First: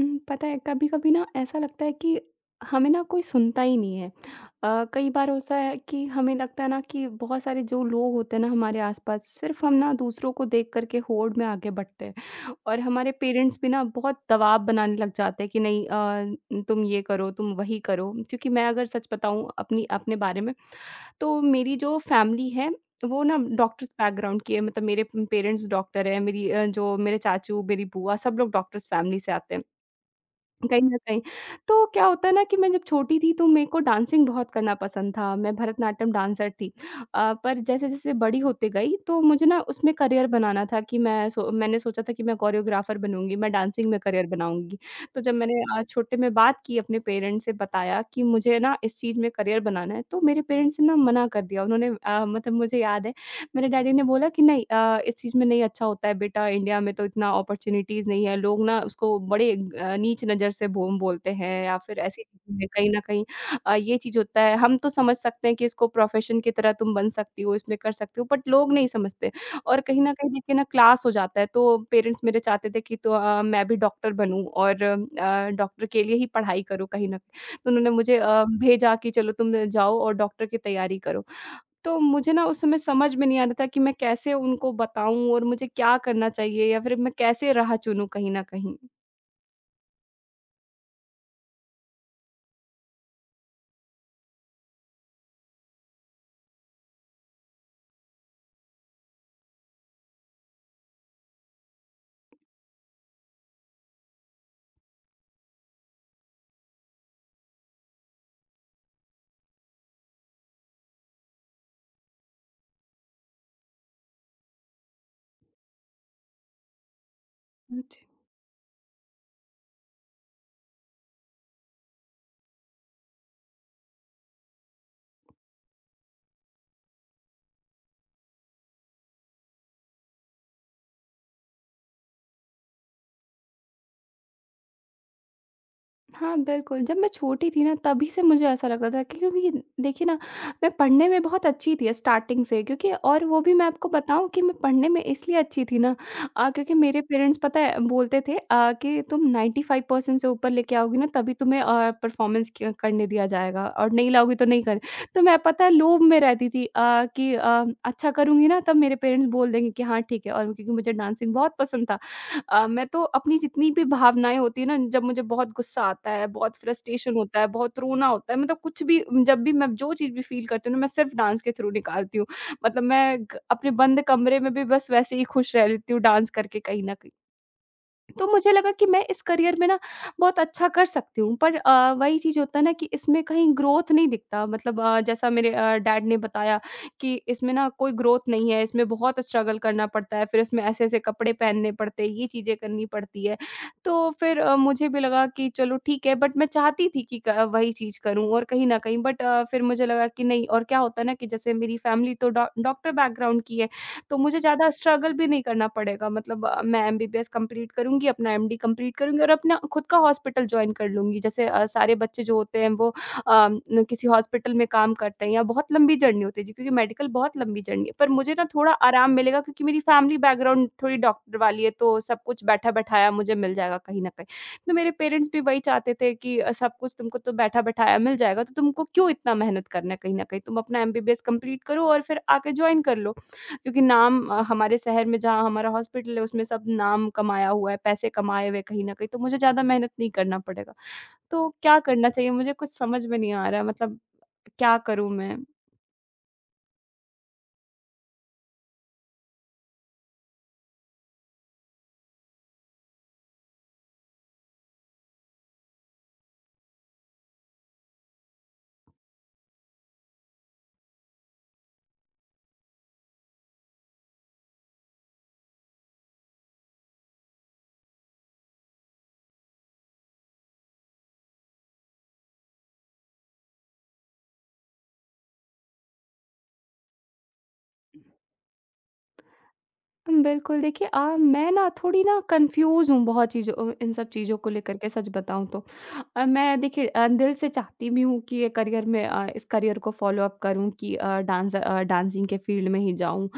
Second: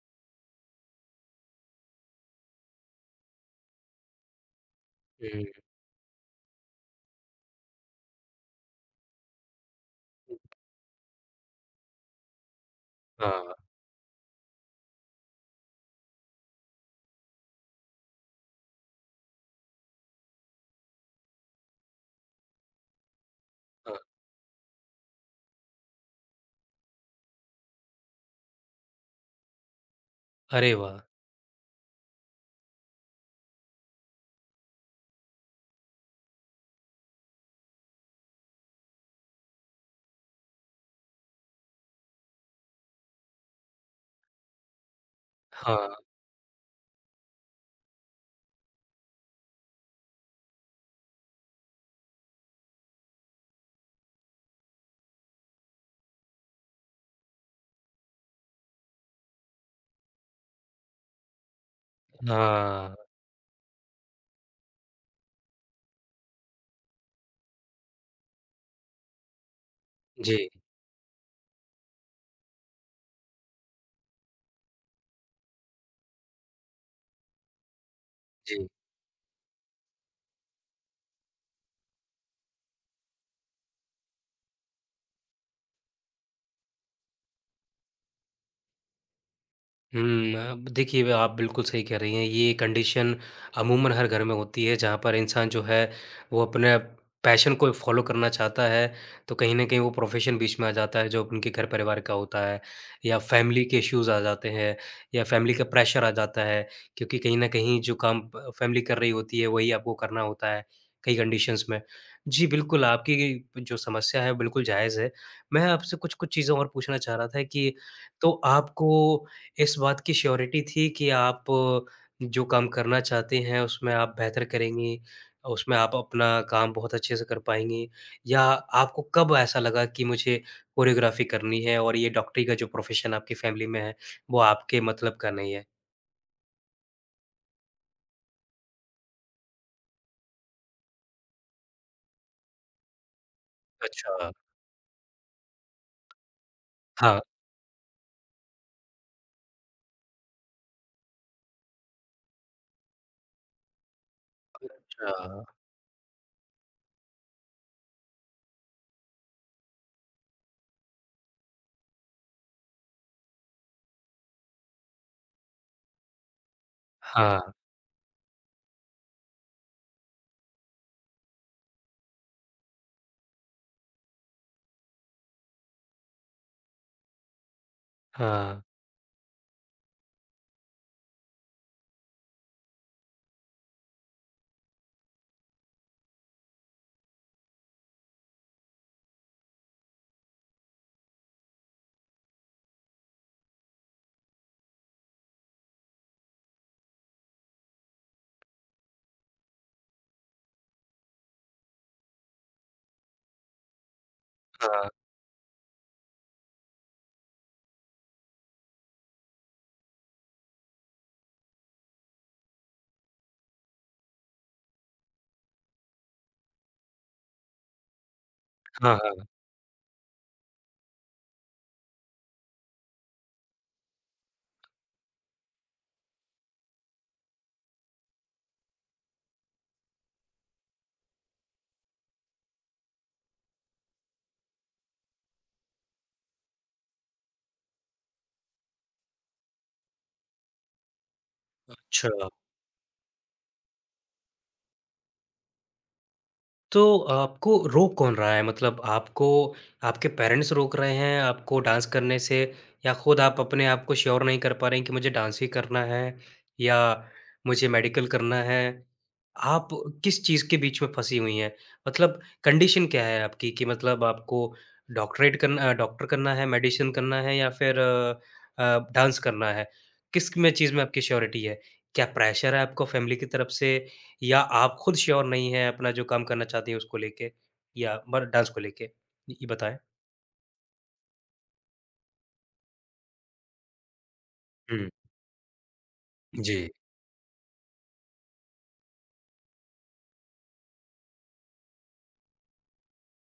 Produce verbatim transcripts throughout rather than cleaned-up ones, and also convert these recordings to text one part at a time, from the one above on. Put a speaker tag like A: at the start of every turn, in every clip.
A: उम, पता है कभी-कभी ना ऐसा लगता है कि हमें ना कोई सुनता ही नहीं है। अ, कई बार
B: हुँ,
A: होता है कि हमें लगता है ना कि बहुत सारे जो लोग होते हैं ना हमारे आस-पास, सिर्फ़ हम ना दूसरों
B: हुँ,
A: को देख कर के होड़ में आगे बढ़ते हैं, और हमारे
B: हाँ,
A: पेरेंट्स भी ना बहुत दबाव बनाने लग जाते हैं कि नहीं, अ, तुम ये करो, तुम वही करो। क्योंकि मैं अगर सच बताऊँ अपनी अपने बारे में, तो मेरी जो फ़ैमिली है, वो ना डॉक्टर्स
B: हाँ।
A: बैकग्राउंड की है, मतलब मेरे पेरेंट्स डॉक्टर हैं, मेरी अ, जो मेरे चाचू, मेरी बुआ, सब लोग डॉक्टर्स फ़ैमिली से आते हैं,
B: अरे
A: कहीं न
B: वाह!
A: कहीं। तो क्या होता है ना कि मैं जब छोटी थी, तो मेरे को डांसिंग बहुत करना पसंद था, मैं भरतनाट्यम डांसर थी। अ, पर जैसे-जैसे बड़ी होते गई, तो मुझे ना उसमें करियर बनाना था कि मैं, सो मैंने सोचा था कि मैं कोरियोग्राफर बनूँगी, मैं डांसिंग में करियर बनाऊँगी। तो जब मैंने अ,
B: हाँ,
A: छोटे में बात की, अपने पेरेंट्स से बताया कि मुझे ना इस चीज़ में करियर बनाना है, तो मेरे पेरेंट्स ने ना मना कर दिया। उन्होंने अ, मतलब मुझे याद है, मेरे डैडी ने बोला कि नहीं, अ, इस चीज़ में नहीं अच्छा होता है बेटा, इंडिया में तो इतना अपॉर्च्युनिटीज़ नहीं है, लोग ना उसको बड़े अ, नीच नज़र से बो बोलते हैं, या फिर ऐसी चीज़ें हैं कहीं
B: हाँ।
A: न कहीं। अ, ये चीज़ होता है। हम तो समझ सकते हैं कि इसको प्रोफ़ेशन की तरह तुम बन सकती हो, इसमें कर सकती हो, बट लोग नहीं समझते, और कहीं न कहीं
B: जी,
A: देखिए ना क्लास हो जाता है। तो पेरेंट्स मेरे चाहते थे कि तो अ, मैं भी डॉक्टर बनूँ और अ, डॉक्टर के लिए ही पढ़ाई करूँ, कहीं न, तो उन्होंने मुझे अ,
B: जी।
A: भेजा कि चलो तुम जाओ और डॉक्टर की तैयारी करो। तो मुझे ना उस समय समझ में नहीं आ रहा था कि मैं कैसे उनको बताऊँ, और मुझे क्या करना चाहिए या फिर मैं कैसे राह चुनूँ, कहीं न कहीं?
B: हुँ, अब देखिए ब आप बिल्कुल सही कह रही हैं, ये कंडीशन अमूमन हर घर में होती है जहाँ पर इंसान जो है वो अपने पैशन को फ़ॉलो करना चाहता है, तो कहीं न कहीं वो प्रोफ़ेशन बीच में आ जाता है जो उनके घर परिवार का होता है या फ़ैमिली के इश्यूज़ आ जाते हैं या फ़ैमिली का प्रेशर आ जाता है क्योंकि कहीं न कहीं जो काम प फ़ैमिली कर रही होती है वही आपको करना होता है, कई कंडीशंस में। जी, बिल्कुल आपकी जो समस्या है बिल्कुल जायज़ है। मैं आपसे कुछ-कुछ चीज़ें और पूछना चाह रहा था कि तो आपको इस बात की श्योरिटी थी कि आप जो काम करना चाहते हैं, उसमें आप बेहतर करेंगी, उसमें आप अपना काम बहुत अच्छे से कर पाएँगी? या आपको कब ऐसा लगा कि मुझे कोरियोग्राफ़ी करनी है और ये डॉक्टरी का जो प्रोफ़ेशन आपकी फ़ैमिली में है, वो आपके मतलब का नहीं है?
A: हाँ, बिल्कुल, जब मैं छोटी थी ना, तभी से मुझे ऐसा लगता था कि, क्योंकि देखिए ना, मैं पढ़ने में बहुत अच्छी थी स्टार्टिंग से, क्योंकि और वो भी मैं आपको बताऊँ
B: अच्छा,
A: कि मैं पढ़ने में इसलिए अच्छी थी ना, अ, क्योंकि मेरे
B: हाँ,
A: पेरेंट्स पता है बोलते थे, अ, कि तुम नाइन्टी फ़ाइव परसेंट से ऊपर लेके आओगी ना, तभी तुम्हें अ, परफॉर्मेंस क करने दिया जाएगा, और नहीं लाओगी तो नहीं कर।
B: अच्छा,
A: तो मैं
B: हाँ,
A: पता है लोभ में रहती थी, अ, कि अ, अच्छा करूँगी ना, तब मेरे पेरेंट्स बोल देंगे कि हाँ, ठीक है, और क्योंकि मुझे डांसिंग बहुत पसंद था। अ, मैं तो अपनी जितनी भी भावनाएँ होती है ना, जब मुझे बहुत गुस्सा आता है, बहुत फ्रस्ट्रेशन होता है,
B: हाँ,
A: बहुत रोना होता है, मतलब कुछ भी, जब भी मैं जो चीज़ भी फ़ील करती हूँ ना, मैं सिर्फ़ डांस के थ्रू निकालती हूँ। मतलब मैं ग अपने बंद कमरे में भी बस वैसे ही खुश रह लेती हूँ डांस करके, कहीं न कहीं। तो मुझे
B: हाँ,
A: लगा कि मैं इस करियर में ना बहुत अच्छा कर सकती हूँ, पर अ, वही चीज़ होता है ना कि इसमें कहीं ग्रोथ नहीं दिखता, मतलब अ, जैसा मेरे अ, डैड ने बताया कि इसमें ना कोई ग्रोथ नहीं है, इसमें बहुत स्ट्रगल करना पड़ता है, फिर इसमें ऐसे-ऐसे कपड़े पहनने पड़ते हैं, ये चीज़ें करनी पड़ती है। तो फिर अ, मुझे भी लगा कि चलो ठीक है, बट मैं चाहती थी कि क वही चीज़ करूँ, और कहीं न कहीं, बट अ, फिर मुझे लगा कि नहीं, और क्या होता है ना कि जैसे मेरी फैमिली तो डॉ डॉक्टर बैकग्राउंड की है। तो मुझे ज़्यादा स्ट्रगल भी नहीं करना पड़ेगा, मतलब अ, मैं एमबीबीएस कंप्लीट करूँगी, अपना एमडी कंप्लीट करूँगी, और अपना खुद का हॉस्पिटल जॉइन कर लूँगी। जैसे अ, सारे बच्चे जो होते हैं, वो अ, न किसी हॉस्पिटल में काम करते हैं या बहुत लंबी जर्नी होती है जी, क्योंकि मेडिकल बहुत लंबी जर्नी है। पर मुझे ना थोड़ा
B: हाँ,
A: आराम
B: हाँ,
A: मिलेगा, क्योंकि मेरी फैमिली बैकग्राउंड थोड़ी डॉक्टर वाली है, तो सब कुछ बैठा-बैठाया मुझे मिल जाएगा, कहीं न कहीं। तो मेरे पेरेंट्स भी वही चाहते थे कि अ, सब कुछ तुमको तो बैठा-बैठाया मिल जाएगा, तो तुमको क्यों इतना मेहनत करना है, कहीं न कहीं? तुम अपना एमबीबीएस कंप्लीट करो और फिर आके जॉइन कर लो। क्योंकि नाम अ, हमारे शहर में जहाँ हमारा हॉस्पिटल है, उसमें सब नाम कमाया हुआ है, पैसे कमाए हुए हैं, कहीं न कहीं, तो मुझे ज़्यादा मेहनत नहीं करना पड़ेगा। तो क्या करना
B: अच्छा।
A: चाहिए? मुझे कुछ समझ में नहीं आ रहा है, मतलब क्या करूँ मैं?
B: तो आपको रोक कौन रहा है? मतलब आपको आपके पेरेंट्स रोक रहे हैं आपको डांस करने से या खुद आप अपने आप को श्योर नहीं कर पा रहे हैं कि मुझे डांस ही करना है या मुझे मेडिकल करना है। आप किस चीज़ के बीच में फँसी हुई हैं? मतलब कंडीशन क्या है आपकी कि मतलब आपको डॉक्टरेट करना डॉक्टर करना है, मेडिसिन करना है या फिर अ अ, डांस करना है? किस में चीज़ में आपकी श्योरिटी है? क्या प्रेशर है आपको फैमिली की तरफ से या आप खुद श्योर नहीं हैं अपना जो काम करना चाहती हैं उसको लेके या बर डांस को लेके? ये ये बताएँ?
A: उम, बिल्कुल, देखिए अ, मैं ना थोड़ी ना कन्फ्यूज़ हूँ बहुत चीज़ों अ, इन सब चीज़ों को लेकर के,
B: हुँ,
A: सच बताऊँ तो। अ, मैं
B: जी।
A: देखिए, अ, दिल से चाहती भी हूँ कि ये करियर में अ, इस करियर को फ़ॉलो-अप करूँ, कि अ, डांस अ, डांसिंग के फ़ील्ड में ही जाऊँ,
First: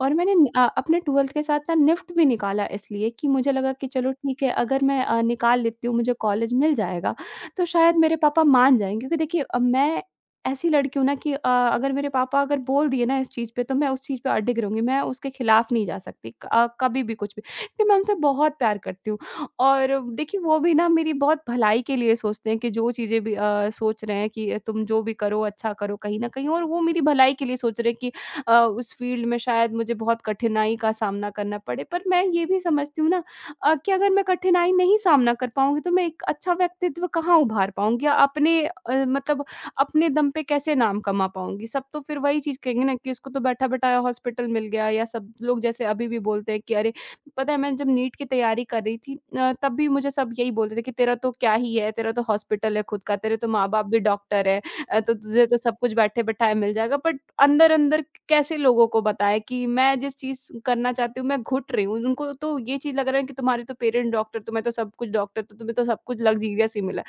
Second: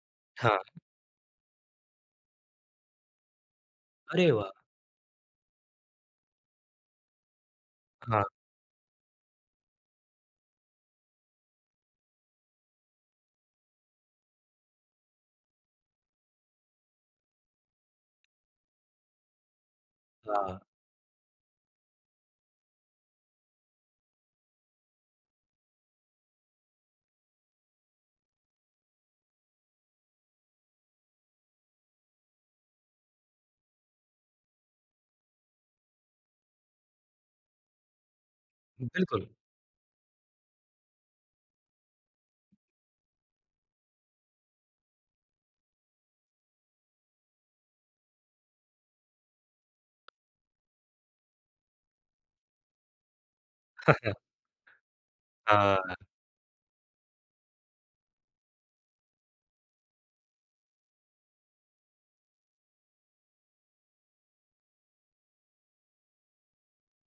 A: और मैंने नि-
B: हाँ,
A: अ, अपने ट्वेल्थ के साथ ना निफ्ट भी निकाला, इसलिए कि मुझे लगा कि चलो
B: अरे
A: ठीक है,
B: वाह!
A: अगर मैं अ, निकाल लेती हूँ, मुझे कॉलेज मिल जाएगा, तो शायद मेरे
B: हाँ,
A: पापा मान जाएँ, क्योंकि देखिए अ, मैं ऐसी लड़की हूँ ना कि अ, अगर मेरे पापा अगर बोल दिए ना इस चीज़ पे, तो मैं उस चीज़ पे अडिग रहूँगी, मैं उसके खिलाफ नहीं जा सकती क अ, कभी भी कुछ भी, क्योंकि मैं उनसे बहुत प्यार करती हूँ। और देखिए वो
B: हाँ,
A: भी ना मेरी बहुत भलाई के लिए सोचते हैं कि जो चीज़ें भी अ, सोच रहे हैं कि तुम जो भी करो अच्छा करो, कहीं न कहीं, और वो मेरी भलाई के लिए सोच रहे हैं कि अ, उस फ़ील्ड में शायद मुझे बहुत कठिनाई का सामना करना पड़े। पर मैं ये भी समझती हूँ ना, अ, कि अगर मैं कठिनाई नहीं सामना कर पाऊँगी, तो मैं एक अच्छा व्यक्तित्व कहाँ उभार पाऊँगी? अपने अ,
B: बिल्कुल।
A: मतलब अपने दम पे कैसे नाम कमा पाऊँगी? सब तो फिर वही चीज़ कहेंगे ना कि इसको तो बैठा-बैठाया हॉस्पिटल मिल गया, या सब लोग जैसे अभी भी बोलते हैं कि अरे! पता है, मैं जब नीट की तैयारी कर रही थी, अ, तब भी मुझे सब यही बोलते थे कि तेरा तो क्या ही है, तेरा तो हॉस्पिटल है खुद का, तेरे तो माँ-बाप भी डॉक्टर है, अ, तो तुझे तो सब
B: हाँ,
A: कुछ बैठे-बैठाए मिल जाएगा। बट अंदर-अंदर कैसे लोगों को बताएँ कि मैं जिस चीज़ करना चाहती हूँ, मैं घुट रही हूँ। उनको तो ये चीज़ लग रहा है कि तुम्हारे तो पेरेंट डॉक्टर, तुम्हें तो सब कुछ डॉक्टर, तो तुम्हें तो सब कुछ लग्ज़ीरियस ही मिला।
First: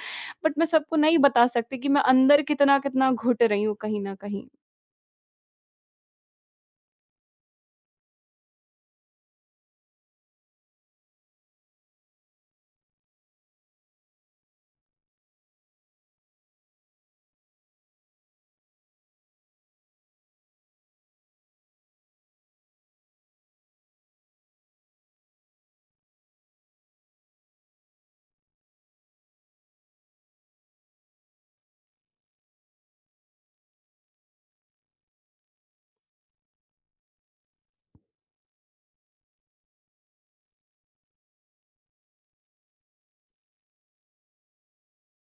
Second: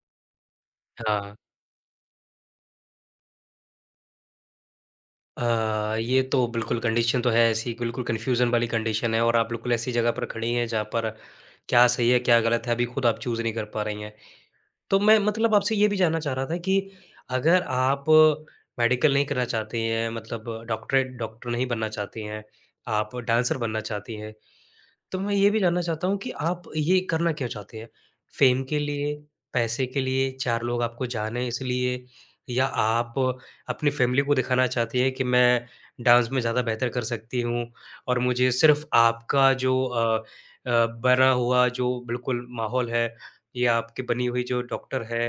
A: बट मैं सबको नहीं
B: हाँ।
A: बता सकती कि मैं अंदर कितना-कितना घुट रही हूँ, कहीं न कहीं।
B: अ, ये तो बिल्कुल कंडीशन तो है ऐसी, बिल्कुल कन्फ्यूज़न वाली कंडीशन है और आप बिल्कुल ऐसी जगह पर खड़ी हैं जहाँ पर क्या सही है, क्या गलत है, अभी खुद आप चूज़ नहीं कर पा रही हैं। तो मैं मतलब आपसे ये भी जानना चाह रहा था कि अगर आप मेडिकल नहीं करना चाहती हैं, मतलब डॉक्टरेट डॉक्टर नहीं बनना चाहती हैं, आप डांसर बनना चाहती हैं। तो मैं ये भी जानना चाहता हूँ कि आप ये करना क्यों चाहते हैं? फ़ेम के लिए, पैसे के लिए, चार लोग आपको जाने इसलिए या आप अपनी फ़ैमिली को दिखाना चाहती हैं कि मैं डांस में ज़्यादा बेहतर कर सकती हूँ और मुझे सिर्फ़ आपका जो अ अ, बना हुआ जो बिल्कुल माहौल है या आपकी बनी हुई जो डॉक्टर है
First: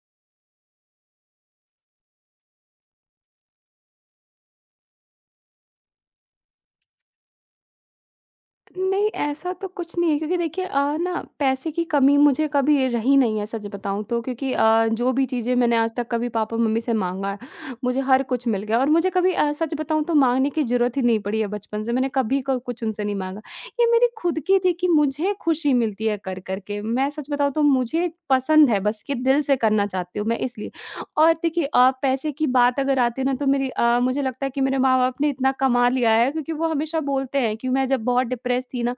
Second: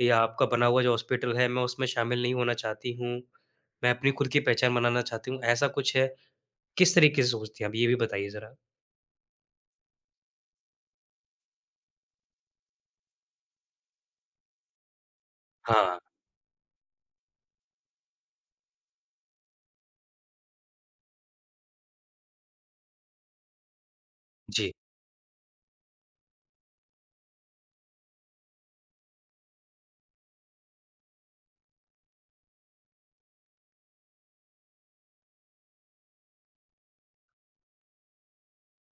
B: या आपका बना हुआ जो हॉस्पिटल है, मैं उसमें शामिल नहीं होना चाहती हूँ। मैं अपनी खुद की पहचान बनाना चाहती हूँ, ऐसा कुछ है? किस तरीके से सोचती हैं आप ये भी बताइए ज़रा?
A: नहीं, ऐसा तो कुछ नहीं है, क्योंकि देखिए अ, ना पैसे की कमी मुझे कभी रही नहीं है, सच बताऊँ तो, क्योंकि अ, जो भी चीज़ें मैंने आज
B: हाँ।
A: तक कभी पापा-मम्मी से माँगा है, मुझे हर कुछ मिल गया, और मुझे कभी, अ, सच बताऊँ तो, माँगने की ज़रूरत ही नहीं पड़ी है बचपन से, मैंने कभी क कुछ उनसे नहीं माँगा। ये मेरी खुद की थी
B: जी,
A: कि मुझे खुशी मिलती है कर-कर के। मैं सच बताऊँ तो मुझे पसंद है, बस कि दिल से करना चाहती हूँ मैं, इसलिए। और देखिए अ, पैसे की बात अगर आती है ना, तो मेरी अ, मुझे लगता है कि मेरे माँ-बाप ने इतना कमा लिया है, क्योंकि वो हमेशा बोलते हैं कि मैं जब बहुत डिप्रेस थी ना,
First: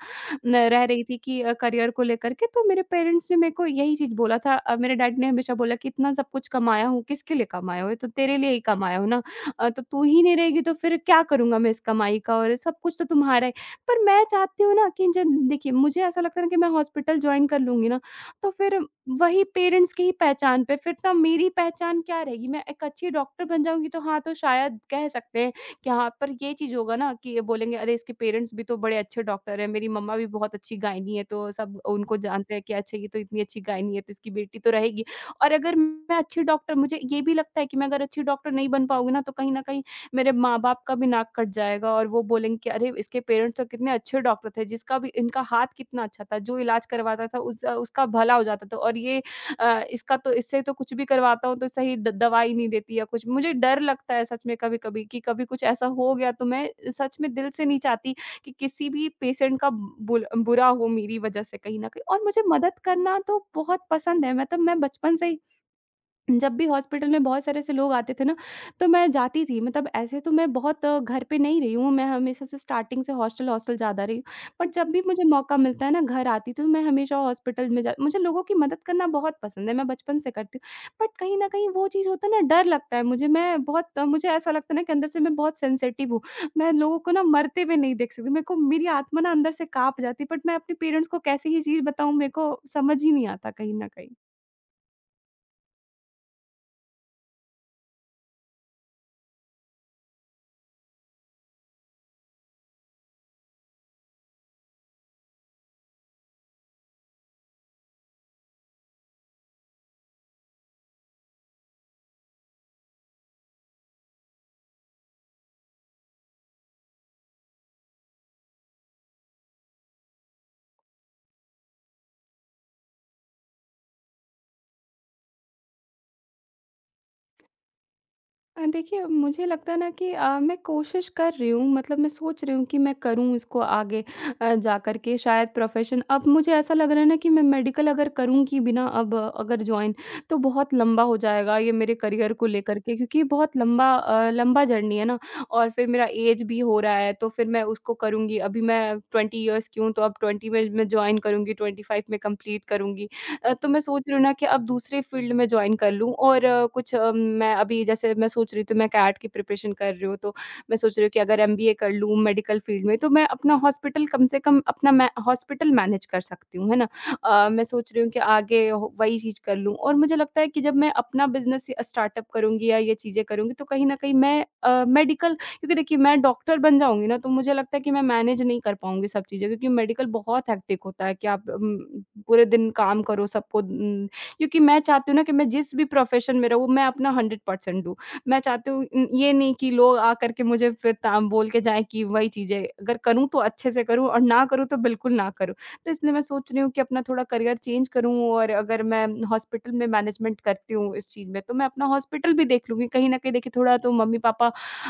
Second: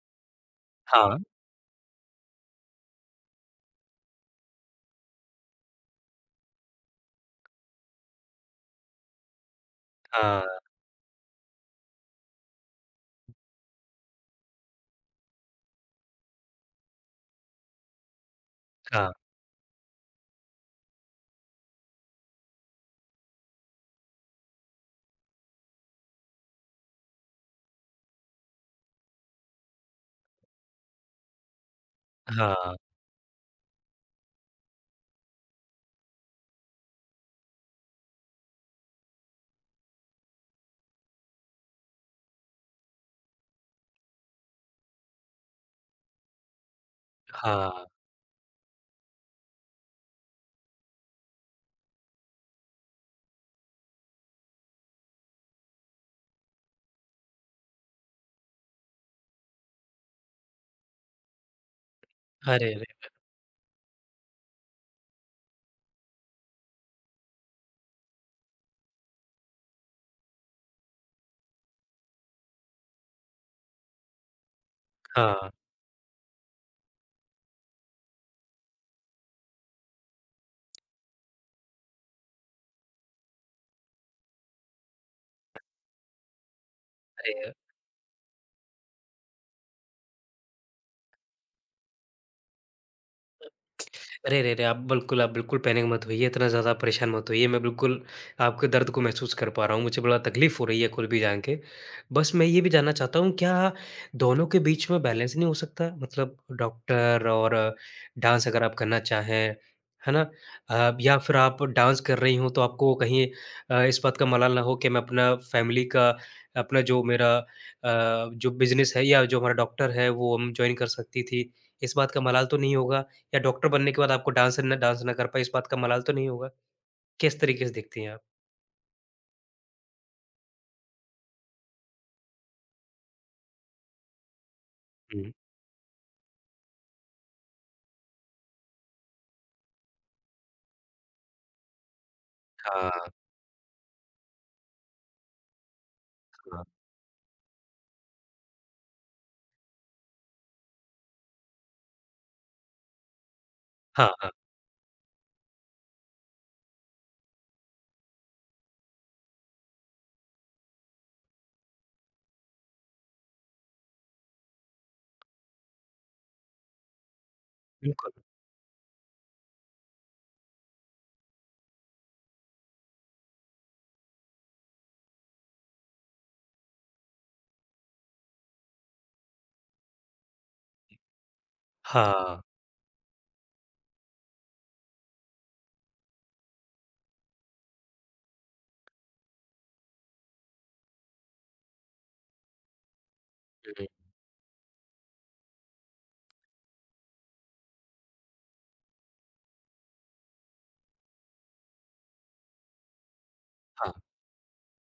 A: न रह रही थी
B: हाँ,
A: कि अ, करियर को लेकर के, तो मेरे पेरेंट्स ने मेरे को यही चीज़ बोला था। अ, मेरे डैडी ने हमेशा बोला कि इतना सब कुछ कमाया हूँ, किसके लिए कमाया हो? ये तो तेरे लिए ही कमाया हो ना। अ, तो तू ही नहीं रहेगी
B: हाँ,
A: तो फिर क्या करूँगा मैं इस कमाई का, और सब कुछ तो तुम्हारा है। पर मैं चाहती हूँ ना कि जब देखिए मुझे ऐसा लगता है ना कि मैं हॉस्पिटल जॉइन कर लूँगी ना, तो फिर
B: हाँ,
A: वही पेरेंट्स की ही पहचान पे फिर ना, मेरी पहचान क्या रहेगी? मैं एक अच्छी डॉक्टर बन जाऊँगी, तो हाँ, तो शायद कह सकते हैं कि हाँ, पर ये चीज़ होगा ना कि ये बोलेंगे, अरे, इसके पेरेंट्स भी तो बड़े अच्छे डॉक्टर हैं, मेरी मम्मा भी बहुत अच्छी गायनी है, तो सब उनको जानते हैं कि
B: हाँ,
A: अच्छा, ये तो इतनी अच्छी गायनी है, तो इसकी बेटी तो रहेगी। और अगर मैं अच्छी डॉक्टर, मुझे ये भी लगता है कि मैं अगर अच्छी डॉक्टर नहीं बन पाऊँगी ना, तो कहीं न कहीं मेरे माँ-बाप का भी नाक कट जाएगा, और वो बोलेंगे कि अरे! इसके पेरेंट्स तो कितने अच्छे डॉक्टर थे, जिसका भी इनका हाथ कितना अच्छा था, जो इलाज करवाता था उस
B: हाँ,
A: उसका भला हो जाता था और ये अ, इसका तो इससे तो कुछ भी करवाता हूँ तो सही द दवाई नहीं देती या कुछ। मुझे डर लगता है सच में कभी-कभी कि कभी कुछ ऐसा हो गया तो मैं सच में दिल से नहीं चाहती कि किसी भी पेशेंट का बुल बुरा हो मेरी वजह से कहीं न कहीं। और मुझे
B: अरे,
A: मदद
B: अरे!
A: करना तो बहुत पसंद है, मतलब मैं बचपन से ही जब भी हॉस्पिटल में बहुत सारे ऐसे लोग आते थे ना, तो मैं जाती थी। मतलब ऐसे तो मैं बहुत अ, घर पे नहीं रही हूँ, मैं हमेशा से स्टार्टिंग से हॉस्टल-हॉस्टल ज़्यादा रही हूँ। बट जब भी मुझे
B: हाँ,
A: मौका मिलता है ना, घर आती तो मैं हमेशा हॉस्पिटल में जा मुझे लोगों की मदद करना बहुत पसंद है, मैं बचपन से करती हूँ। बट कहीं न कहीं वो चीज़ होता है ना, डर लगता है मुझे। मैं बहुत अ, मुझे ऐसा लगता है ना कि अंदर से मैं बहुत सेंसिटिव हूँ। मैं लोगों को ना
B: अरे!
A: मरते हुए नहीं देख सकती। मेरे को मेरी आत्मा ना अंदर से काँप जाती है, बट मैं अपने पेरेंट्स को कैसे ये चीज़ बताऊँ, मेरे को समझ ही नहीं आता कहीं न कहीं।
B: अरे रे रे! आप बिल्कुल आप बिल्कुल पैनिक मत होइए, इतना ज़्यादा परेशान मत होइए, मैं बिल्कुल आपके दर्द को महसूस कर पा रहा हूँ, मुझे बड़ा तकलीफ़ हो रही है कुल भी जान के। बस मैं ये भी जानना चाहता हूँ क्या दोनों के बीच में बैलेंस नहीं हो सकता? मतलब डॉक्टर और डांस अगर आप करना चाहें, है ना? अ, या फिर आप डांस कर रही हों तो आपको कहीं अ, इस बात का मलाल ना हो कि मैं अपना फ़ैमिली का अपना जो मेरा अ, जो बिज़नेस है या जो हमारा डॉक्टर है वो हम जॉइन कर सकती थी, इस बात का मलाल तो नहीं होगा? या डॉक्टर बनने के बाद आपको डांस न डांस ना कर पाए, इस बात का मलाल तो नहीं होगा? किस तरीके से देखती हैं आप?
A: अ, देखिए मुझे लगता है ना कि अ, मैं कोशिश कर रही हूँ, मतलब मैं सोच रही हूँ कि मैं करूँ इसको आगे अ, जाकर के
B: हुँ।
A: शायद प्रोफ़ेशन। अब मुझे ऐसा लग रहा है ना कि मैं मेडिकल अगर करूँगी बिना अब अगर जॉइन तो बहुत लंबा हो जाएगा ये मेरे करियर को लेकर के,
B: हाँ,
A: क्योंकि ये बहुत लंबा अ, लंबा जर्नी है ना, और फिर मेरा एज भी
B: हाँ।
A: हो रहा है तो फिर मैं उसको करूँगी। अभी मैं ट्वेंटी इयर्स की हूँ, तो अब ट्वेंटी में मैं जॉइन करूँगी, ट्वेंटी फ़ाइव में कंप्लीट करूँगी। अ, तो मैं सोच
B: हाँ,
A: रही हूँ
B: हाँ।
A: ना कि अब दूसरे फ़ील्ड में जॉइन कर लूँ, और अ, कुछ अ, मैं अभी जैसे मैं सोच रही थी मैं कैट की प्रिपरेशन कर रही हूँ, तो मैं सोच रही हूँ कि अगर एमबीए कर लूँ मेडिकल फ़ील्ड में, तो मैं अपना हॉस्पिटल कम से कम अपना मैं हॉस्पिटल मैनेज कर सकती हूँ, है ना? अ, मैं सोच रही हूँ
B: बिल्कुल।
A: कि आगे हो वही चीज़ कर लूँ और मुझे लगता है कि जब मैं अपना बिज़नेस या स्टार्टअप करूँगी या ये चीज़ें करूँगी, तो कहीं न कहीं मैं अ, मेडिकल क्योंकि देखिए मैं डॉक्टर बन जाऊँगी ना तो मुझे लगता है कि मैं मैनेज नहीं कर पाऊँगी सब चीज़ें, क्योंकि मेडिकल बहुत हेक्टिक होता है कि आप उम,
B: हाँ।
A: पूरे दिन काम करो सबको उम, क्योंकि मैं चाहती हूँ ना कि मैं जिस भी प्रोफ़ेशन में रहूँ मैं अपना हंड्रेड परसेंट दूँ। मैं चाहती हूँ उम, ये नहीं कि लोग आकर के मुझे फिर ता बोल के जाएँ कि वही चीज़ें अगर करूँ तो अच्छे से
B: हुँ,
A: करूँ और ना करूँ तो बिल्कुल ना करूँ। तो इसलिए मैं सोच रही हूँ कि अपना थोड़ा करियर चेंज करूँ, और अगर मैं हॉस्पिटल में मैनेजमेंट करती हूँ इस चीज़ में तो मैं अपना हॉस्पिटल भी देख लूँगी। कहीं न कहीं देखिए थोड़ा तो
B: हाँ।
A: मम्मी-पापा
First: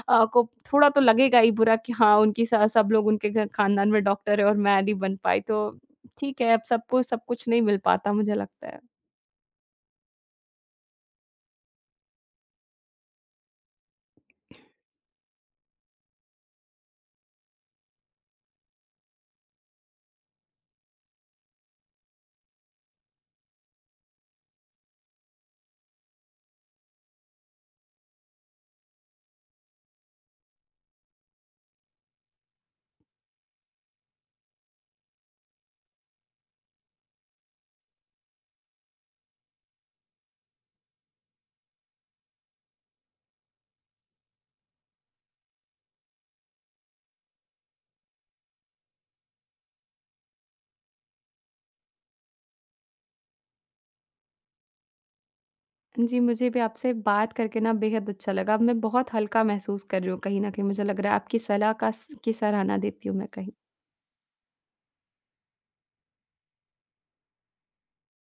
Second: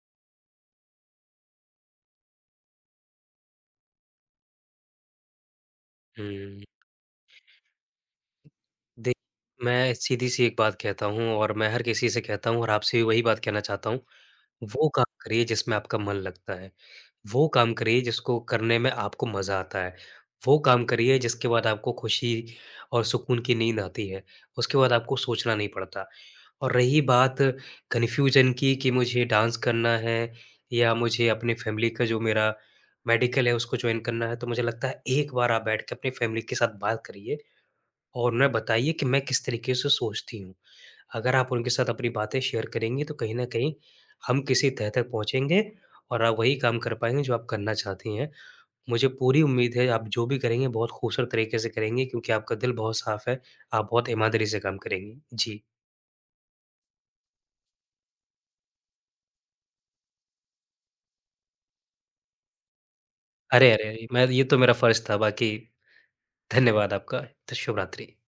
A: अ, को थोड़ा तो लगेगा ही बुरा कि हाँ, उनकी स सब लोग उनके घ खानदान में डॉक्टर है और मैं नहीं बन पाई तो ठीक है,
B: हुँ।
A: अब सबको सब कुछ नहीं मिल पाता मुझे लगता है।
B: देख मैं सीधी-सी एक बात कहता हूँ और मैं हर किसी से कहता हूँ और आपसे भी वही बात कहना चाहता हूँ, वो काम करिए जिसमें आपका मन लगता है। वो काम करिए जिसको करने में आपको मज़ा आता है। वो काम करिए जिसके बाद आपको खुशी और सुकून की नींद आती है। उसके बाद आपको सोचना नहीं पड़ता। और रही बात कन्फ्यूज़न की कि मुझे डांस करना है या मुझे अपनी फ़ैमिली का जो मेरा मेडिकल है उसको जॉइन करना है, तो मुझे लगता है एक बार आप बैठ के अपनी फ़ैमिली के साथ बात करिए और उन्हें बताइए कि मैं किस तरीके से सोचती हूँ। अगर आप उनके साथ अपनी बातें शेयर करेंगी तो कहीं न कहीं हम किसी तह तक पहुँचेंगे और आप वही काम कर पाएँगे जो आप करना चाहती हैं। मुझे पूरी उम्मीद है आप जो भी करेंगे बहुत खूबसूरत तरीके से करेंगी क्योंकि आपका दिल बहुत साफ़ है, आप बहुत ईमानदारी से काम करेंगी। जी।
A: जी, मुझे भी आपसे बात करके ना बेहद अच्छा लगा। अब मैं बहुत हल्का महसूस कर रही हूँ, कहीं न कहीं मुझे लग रहा है आपकी सलाह का स की सराहना देती हूँ मैं कहीं।
B: अरे, अरे! अरे, मैं ये तो मेरा फ़र्ज़ था, बाकी धन्यवाद आपका। तो शुभ रात्रि।